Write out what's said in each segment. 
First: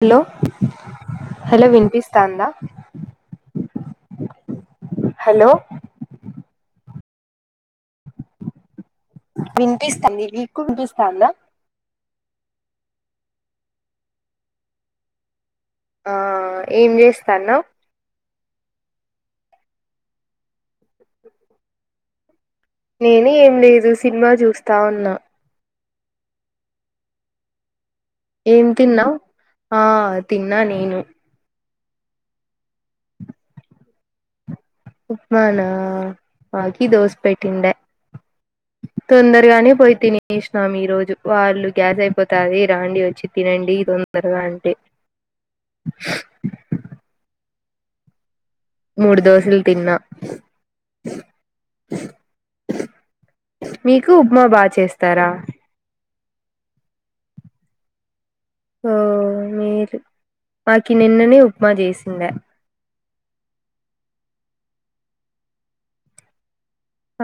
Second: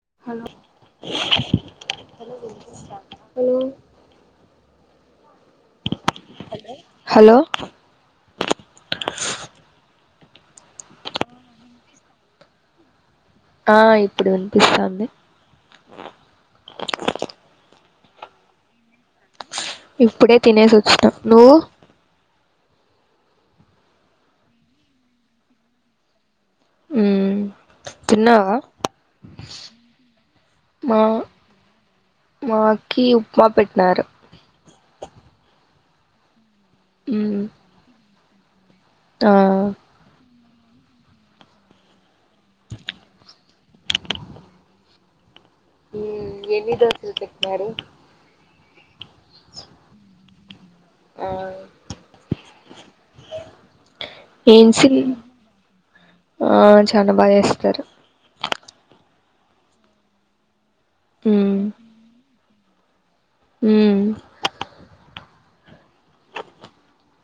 Hello hello వినిపిస్తాందా hello hello hello వినిపిస్తాదా అండి మీకు వినిపిస్తాదా ఆహ్ ఇప్పుడు వినిపిస్తాంది ఆహ్ ఏం చేస్తాన్నవ్ ఇప్పుడే తినేసి ఒచ్చినా నువ్వు నేను ఏం లేదు సినిమా చూస్తా ఉన్నా ఉమ్ తిన్నావా ఏం తిన్నావ్ ఆ తిన్నా నేను మా మాకి ఉప్మా పెట్టినారు ఉప్మానా మాకి దోస మ్మ్ పెట్టిండె ఆ తొందరగానే పోయి తిని తీనేశినం ఈ రోజు వాళ్ళు గ్యాస్ అయిపోతాది రాండి ఒచ్చి తినండి తొందరగా అంటే హ్మ్ ఎన్ని దోసలు పెటినారు మూడు దోసలు తిన్నా ఆ మీకు ఉప్మా బా చేస్తారా ఆహ్ చాలా బాగా చేస్తారు ఓహ్ మీరు మాకి నిన్ననే మ్మ్ ఉప్మా జేసిందె మ్మ్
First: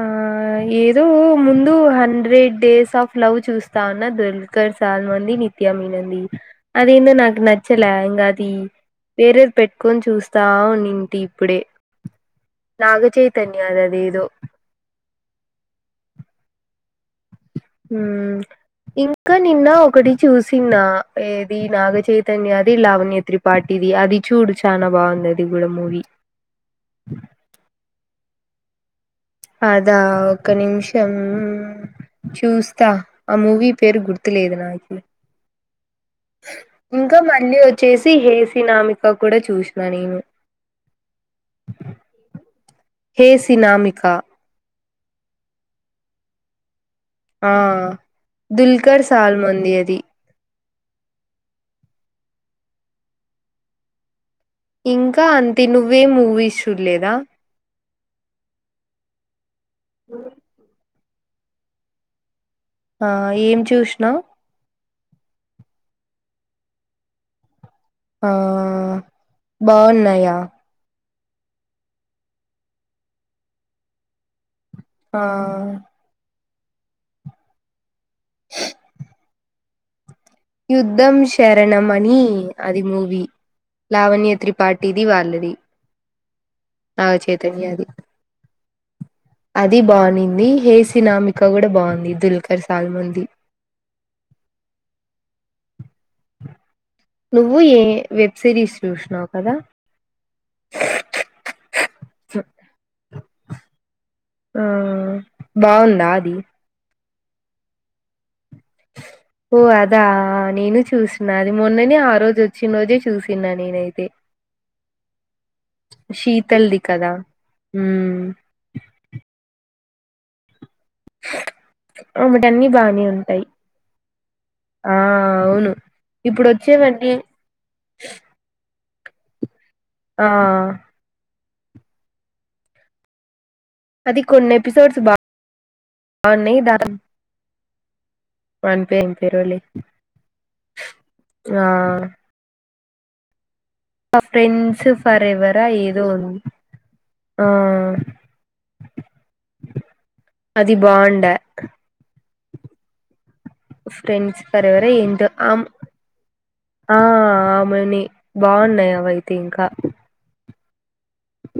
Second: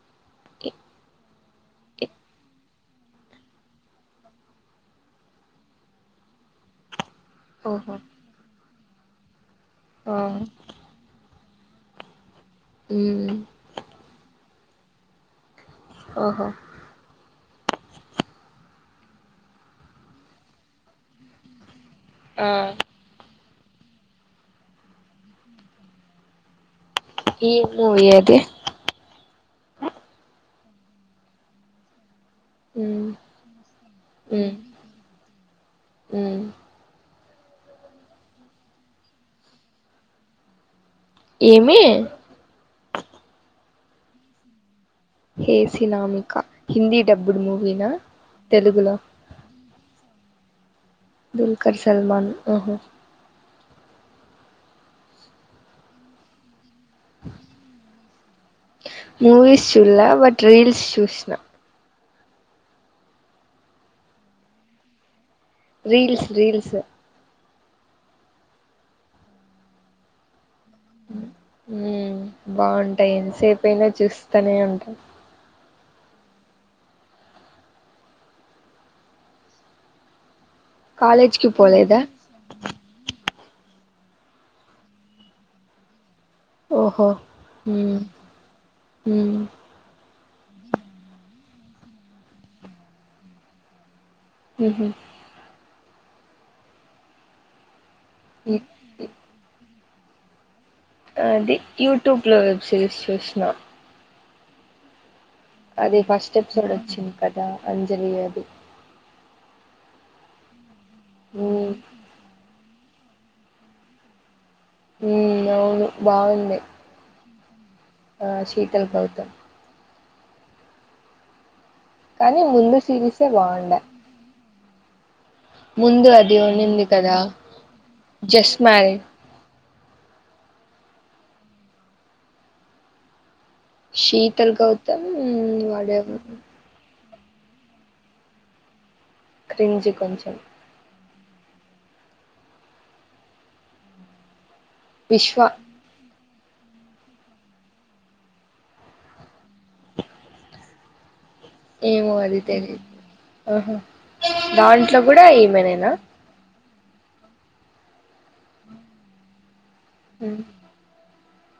ఆ ఏదో ముందు హండ్రెడ్ డేస్ ఆఫ్ లవ్ చూస్తా ఉన్న దూల్కర్ సల్మాన్ ది నిత్యమెనన్ ది అది ఏందొ నాకు నచ్చలే ఓహో ఇంగ అది వేరేది పెట్టుకొని ఆ చూస్తా వున్నింటి ఇప్పుడే మ్మ్ నాగచైతన్య ఆదేదో ఓహొ మ్ ఇంక నిన్న ఒకటి చూసినా ఏది నాగచై ఆ చైతన్యా ది లావన్య త్రిపాటిది అది చూడు చానా బావుందది గూడా మూవీ ఏం మూవి అది అదా ఒక్క నిమిషం చూస్తా మ్మ్ ఆ మూవీ పేరు గుర్తులేదు నాకి ఉమ్ ఇంకా మళ్ళీ వొచ్చేసి హే సినామిక కూడా చూశిన నేను ఏమి హే సినామిక హే సినామిక హిందీ డబ్బుడ్ ఆ మూవీనా తెలుగులో దుల్కర్ సల్మాన్ ది అది దుల్కర్ సల్మాన్ ఓహో ఇంక అంతే నువ్వేం మూవీస్ చూల్లేదా మూవీస్ చూల్ల బట్ రీల్స్ చూస్నా ఆ ఏం చూశినవ్ రీల్స్ రీల్స్ ఆ బావున్నాయా మ్ బావుంటాయి ఎంతసేపైనా చూస్తానే ఉం ఆ యుద్ధం కాలేజ్కి పోలేదా శరణమని అది మూవీ లావణ్య త్రిపాటిది వాళ్ళది ఓహో నాగచైతన్యది మ్మ్ మ్మ్ అది బావునింద్ హే సినామిక గూడా బావుంది దుల్కర్ సాల్మాంది ఉహు నువు ఏ వెబ్ సిరీస్ సూశినావు కదా అది యూట్యూబ్ లో వెబ్ సిరీస్ సూశిన ఆ అదే బాగుందా అది ఫస్ట్ఎపిసోడ్ వొచ్చింది కదా అంజలి అది ఓ అదా నేను చూసిన అది మ్మ్ మొన్ననే ఆ రోజొచ్చిన రోజే చూసిన నేనైతే మ్మ్ అవును బాగుంది శీతల్ది కదా ఉమ్ ఆ శీతల్ గౌతమ్ కానీ ఆమెటన్ని ముందు బానే సిరీసే ఉంటయి బాగుండే ముందు అది ఉన్నింది వచ్చేవన్నీ కదా జస్ట్ మారీడ్ ఆ అది కొన్ని శీతల్ ఎపిసోడ్స్ గౌతమ్ బా వాడేవో న్నాయి దాన్ పంపిం క్రింజి కొంచెం ఆ మా ఫ్రెండ్స్ విశ్వ ఫరెఎవరా ఏదో ఉంది ఆ అది బాగుండే ఏమో అది తెలీదు ఆహా ఫ్రెండ్స్ ఫర్ ఎవరా దాంట్లో కూడా ఏంటో ఆమ్ ఈమెనేనా ఆ అమని బాగున్నయవైతే ఇంకా హు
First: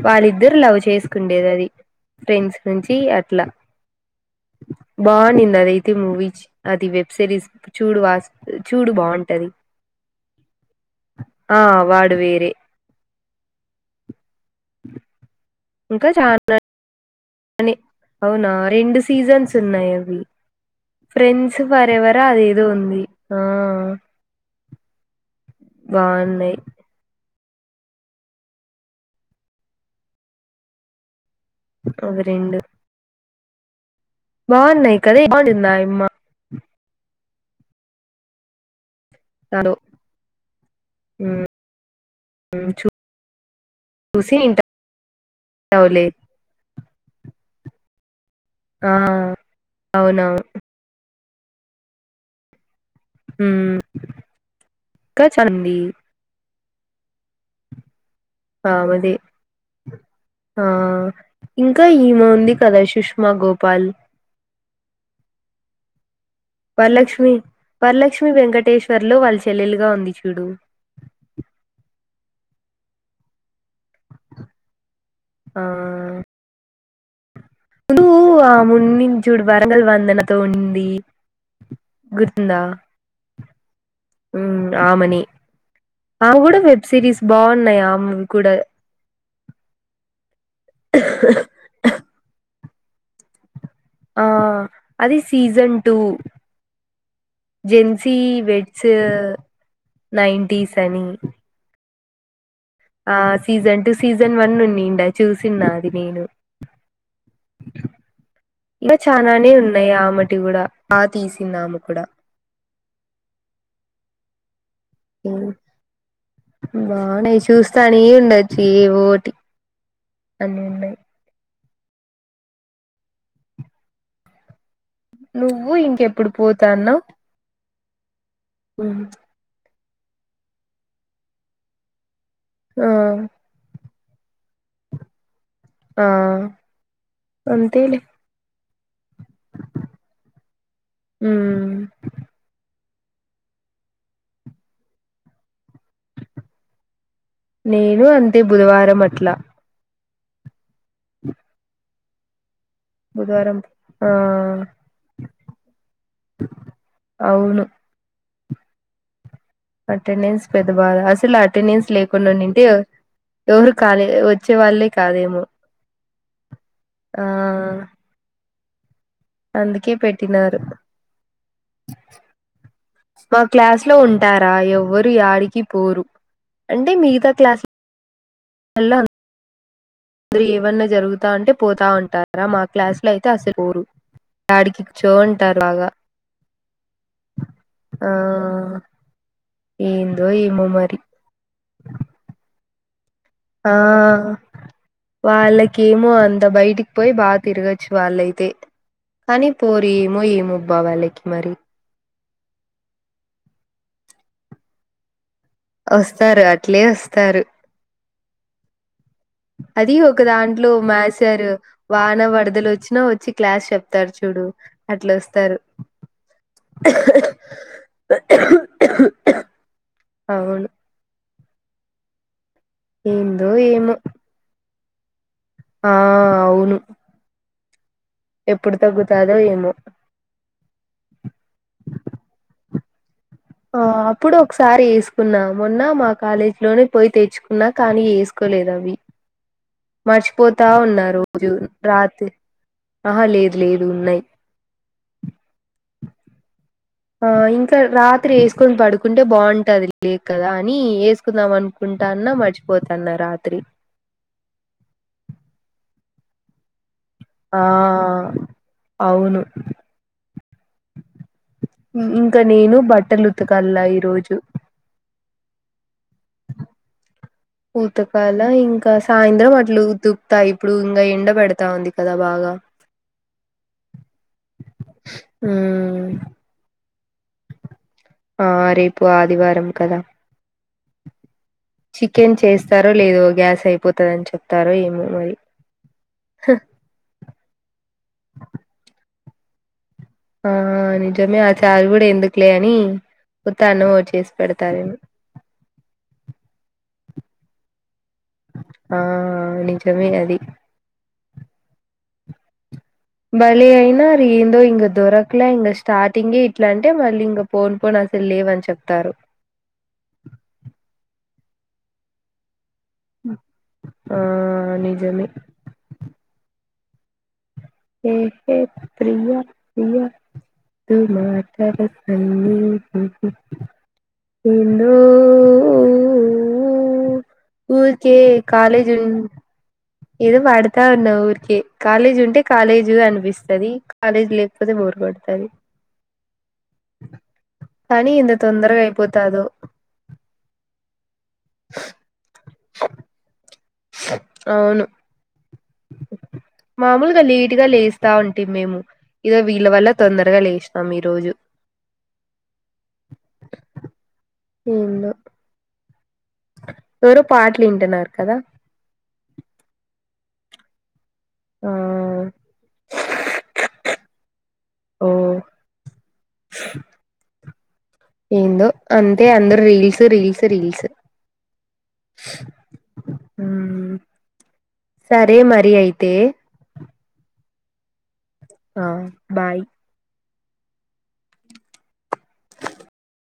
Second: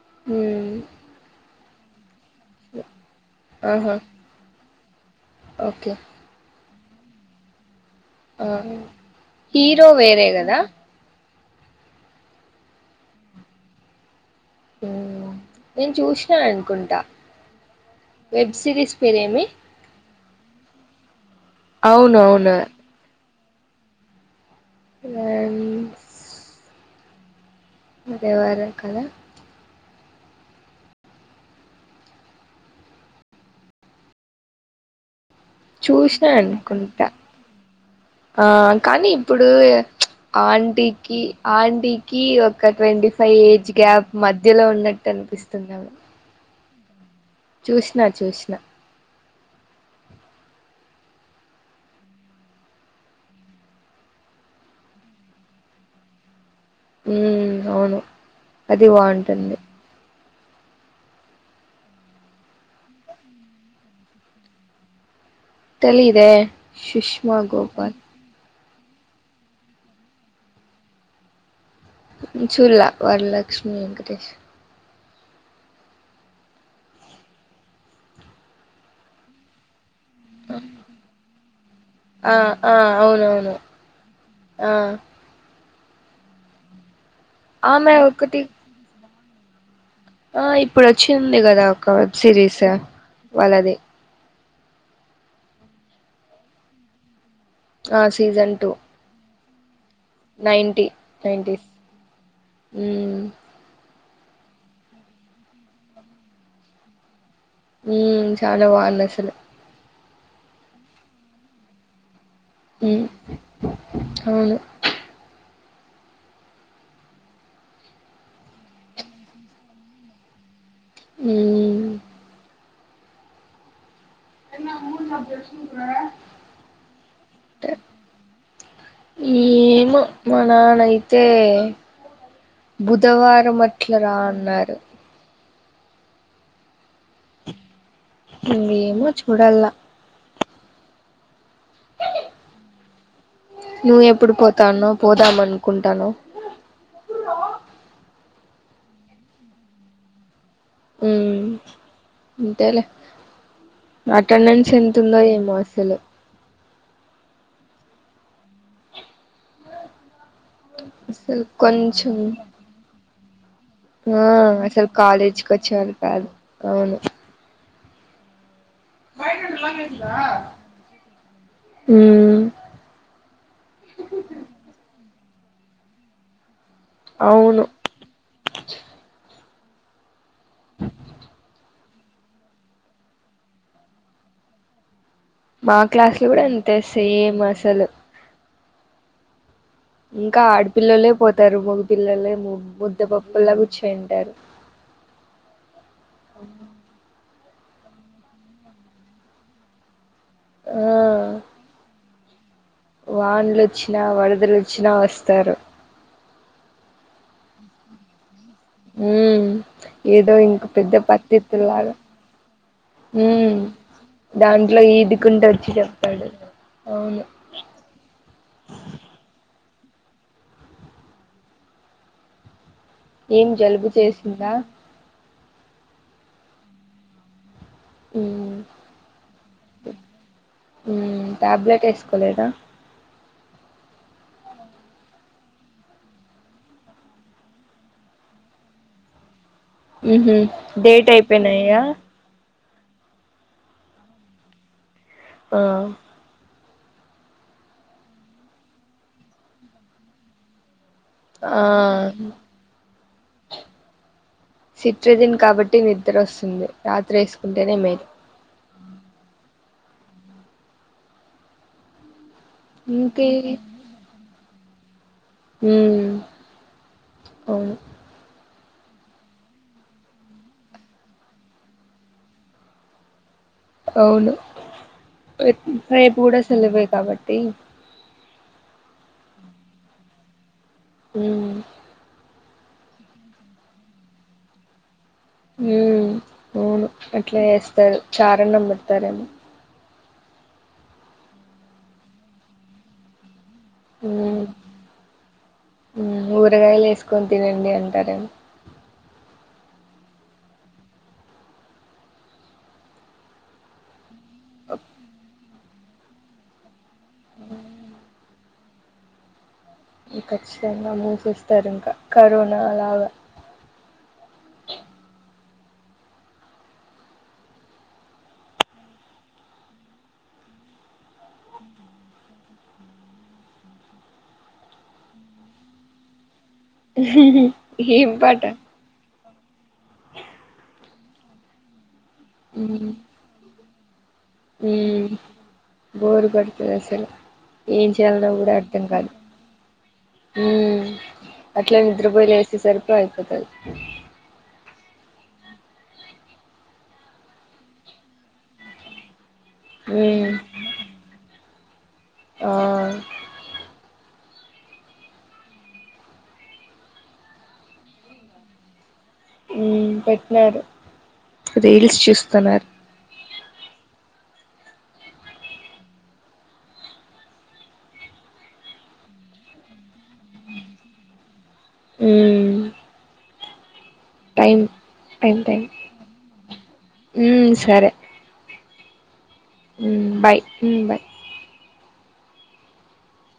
వాళ్ళిద్దరు లవ్ చేసుకుండేది ఫ్రెండ్స్ నుంచి అట్లా ఆహా బావుండింది అదైతే ఓకే మూవీచ్ అది వెబ్ సిరీస్ చూడు వాస్ ఆ చూడు బావుంటది హీరో వేరే కదా ఆ వాడు వేరే నేను చూశినానుకుంట అని అవునా రెండు పేరేమి సీజన్స్ ఉన్నాయి అవి ఫ్రెండ్స్ ఫరెవర్ అవునవును అదేదో ఉంది ఆ బోన్నాయి ఎవరక్క అవి రెండు బావున్నాయి కానీ చూసినా అనుకుంటా ఆ కానీ ఇప్పుడు దాలో ఆంటీకి ఆంటీకి ఒక ట్వంటీ ఫైవ్ ఏజ్ గ్యాప్ చూసి మధ్యలో ఉన్నట్టు అనిపిస్తుందేమో ఇంటవులే చూష్ణ చూసి ఆ అవున ఉమ్ కచండి ఉమ్ అవును ఆమెదే అది ఆ అదే. బావుంటుంది ఆ ఇంకా ఏమే ఉంది కదా సుష్మా గోపాల్ తెలిదే వరలక్ష్మి వరలక్ష్మి వెంకట వెంకటేష్ వారులు వాళ్ళ చెల్లెలుగా ఉంది చూడు చూడల వరలక్ష్మి వెంకటేష్ ఆ ఉందు ఆ ఉండిందిచుడు వరంగల్ వందన వందనతో ఉండి ఆ గుర్తువుందా ఆ అవునవును ఉమ్ ఆ ఆమెని ఆమె కూడా వెబ్ సిరీస్ బావున్నాయి ఆ ఆమె అమూవి ఒకటి కూడా ఆ ఇప్పుడు వచ్చింది కదా ఒక వెబ్ సిరీస్ వాళ్ళది ఆ అది సీజన్ టూ ఆ జెన్సీ season two weds nineties ninety అని నైన్టీస్ ఆ మ్మ్ సీజన్ టూ సీజన్ వన్ ఉందిండా చూసిన అది నేను మ్మ్ చాలా ఇలా బాగుంది అసలు చలాన్ నే ఉన్నాయి ఆమటి కూడా ఆ తీసిందాము కూడా ఉమ్ అవును ఉమ్ బావున్నాయి చూస్తానే ఉండొచ్చు ఏవి ఒకటి అన్నీ ఉన్నాయి హ్మ్ నువ్వు ఇంకెప్పుడు పోత అన్నావ్ ఉమ్ ఏమో మా నాన్న అయితే ఆ బుధవారం అట్లా అట్లా రా అన్నారు ఆ అంతేలే ఏమో చుడాలా ఉమ్ నువ్ ఎప్పుడు పోత అన్నావ్ పోదామనుకు నేను అంతే బుధవారం అట్లా ఉమ్ అంతే లే బుధవారం ఆ అటెండెన్స్ ఎంత ఉందో ఏమో అసలు అవును అటెండెన్స్ పెద్ద బాధ అసలు అటెండెన్స్ లేకుండా ఉడింటే ఎవరు కాలేజీ ఆ వచ్చే అసలు వాళ్ళే కాదేమో కాలేజీకి వచ్చేవాళ్ళు కాదు అవును ఆ అందుకే పెట్టినారు ఉమ్ మా క్లాస్ లో ఉంటారా ఎవ్వ యాడికి పోరు అంటే మిగతా క్లాస్ అవును అందరు ఏమన్నా జరుగుతా అంటే పోతా ఉంటారా మా క్లాస్ లో అయితే అసలు పోరు యాడికి చోంటారు మా బాగా క్లాస్లో కూడా అంతే సేమ్ అసలు ఆ ఏందో ఇంకా ఏమో మరి ఆడపిల్లలే పోతారు మగపిల్లలేమొ ఆ వాళ్లకేమో అంద బయటికి పోయి బా తిరగొచ్చు వాలైతే కానీ పోరు ఏమో ఏమోబా ఆ వాళ్ళకి మరి వాన్లు ఒచ్చినా వరదలు వచ్చినా వస్తారు స్తారు అట్లే వస్తారు హ్మ్ అది ఒక దాంట్లో మసారు వాన వడదలు వచ్చినా వచ్చి క్లాస్ చెప్తాడు చూడు ఇంట్లో అట్లా ఈదుకుంటు వస్తారు ఒచ్చి చెప్తాడు అవును అవున్ ఏం ఏందో జలుబు ఏమో చేసింద ఆ అవును ఉమ్ ఎప్పుడు తగ్గుతాదొ ఏమో హ్మ్ టాబ్లెట్ ఏస్కోలేదా ఆ అప్పుడు ఒకసారి ఎస్కున్నా మొన్న మా కాలేజ్ లోనే పోయి తెచ్చుకున్నా కానీ ఏస్కో లేద అవి ఉహు మర్చిపోతా డేట్ ఉన్నారు రోజు అయిపోయినాయా రాత్రి ఆహా లేదు లేదు ఉన్నాయ్ ఆ ఆ ఇంకా రాత్రి ఏసుకొని పడుకుంటే బాంటది లే కదా అని ఏసుకుందాం ఆ అనుకుంటాన్న మర్చిపోతాన్న రాత్రి సిట్రిజిన్ కాబట్టి నిద్దర ఒస్తుంది రాత్రి ఆ ఏస్కుంటేనె మేలు అవును ఇంకా నేను బట్టలు ఇంకే ఉతకల్లా ఈ రోజు ఉమ్ అవును ఉతకాల ఇం ఇంకా సాయంత్రం అట్లా ఉతుప్త ఇప్పుడు ఇంగ ఎండ పెడతా ఉంది కదా బాగా అవును ఉమ్ రేపు గూడా సెలవే కాబట్టి ఆ రేపు ఆదివారం కదా ఉమ్ చికెన్ చేస్ స్తారు లేదో గ్యాస్ అయిపోతాది అని చెప్తారొ ఏమో మరి హ్మ్ అవును అట్లా ఎస్తారు చార్ అన్నం బెడ్తారేమో ఆ నిజమే ఆ చారు కూడా ఎందుకులే అని ఉత్తన్నం ఓ చేసి ఉమ్ పెడతారేమో కొన్ తినండి అంటారేమో ఆ నిజమే అది బలే అయినారు ఏందో ఇంగ దొరకలే ఇంక స్టార్టింగే ఇట్లాం టే మళ్ళీ ఇంగ పోన్ పోన్ అసలు లేవని చెప్తారు కచ్చితంగా మూసేస్తారు ఇంకా కరోనా లాగా ఆ నిజమే హే హే ప్రియా ప్రియా టు మాటలు అన్నీ హ్మమ్ ఇందో ఓఓ ఊ ఏం ఊరికే పాట కాలేజ్ ఉం ఏదో పాడతా ఉన్నా ఊరికే కాలేజ్ ఉంటే కాలేజ్ అనిపిస్తది కాలేజ్ లేకపోతే బోర్ హ్మ్ కొడతది బోర్ కొడుతది అసల్ ఏం కానీ చేయాలన ఇంత గూడా తొందరగా అర్థం కాదు అయిపోతాదో అట్లా నిద్ర పోయిలేసేసరికి అయిపోతది అవును మామూలుగా లేటుగా లేస్తా ఉంటిమి మేము ఇదో వీళ్ళ వల్ల ఉమ్ తొందరగా లేష్ణం ఈరోజు ఆ ఏందో ఎవరో పాటల్ఇంటున్నారు కదా హ్మ్ పెట్టినారు ఆ రీల్స్ చుస్తునారు హ ఏందో అంతే అందరు రీల్స్ రీల్స్ రీల్స్ హ్మ్ హ్మ్ సరే మరి అయితే ఉ సరే ఆ బాయ్ బాయ్ మ్ బాయ్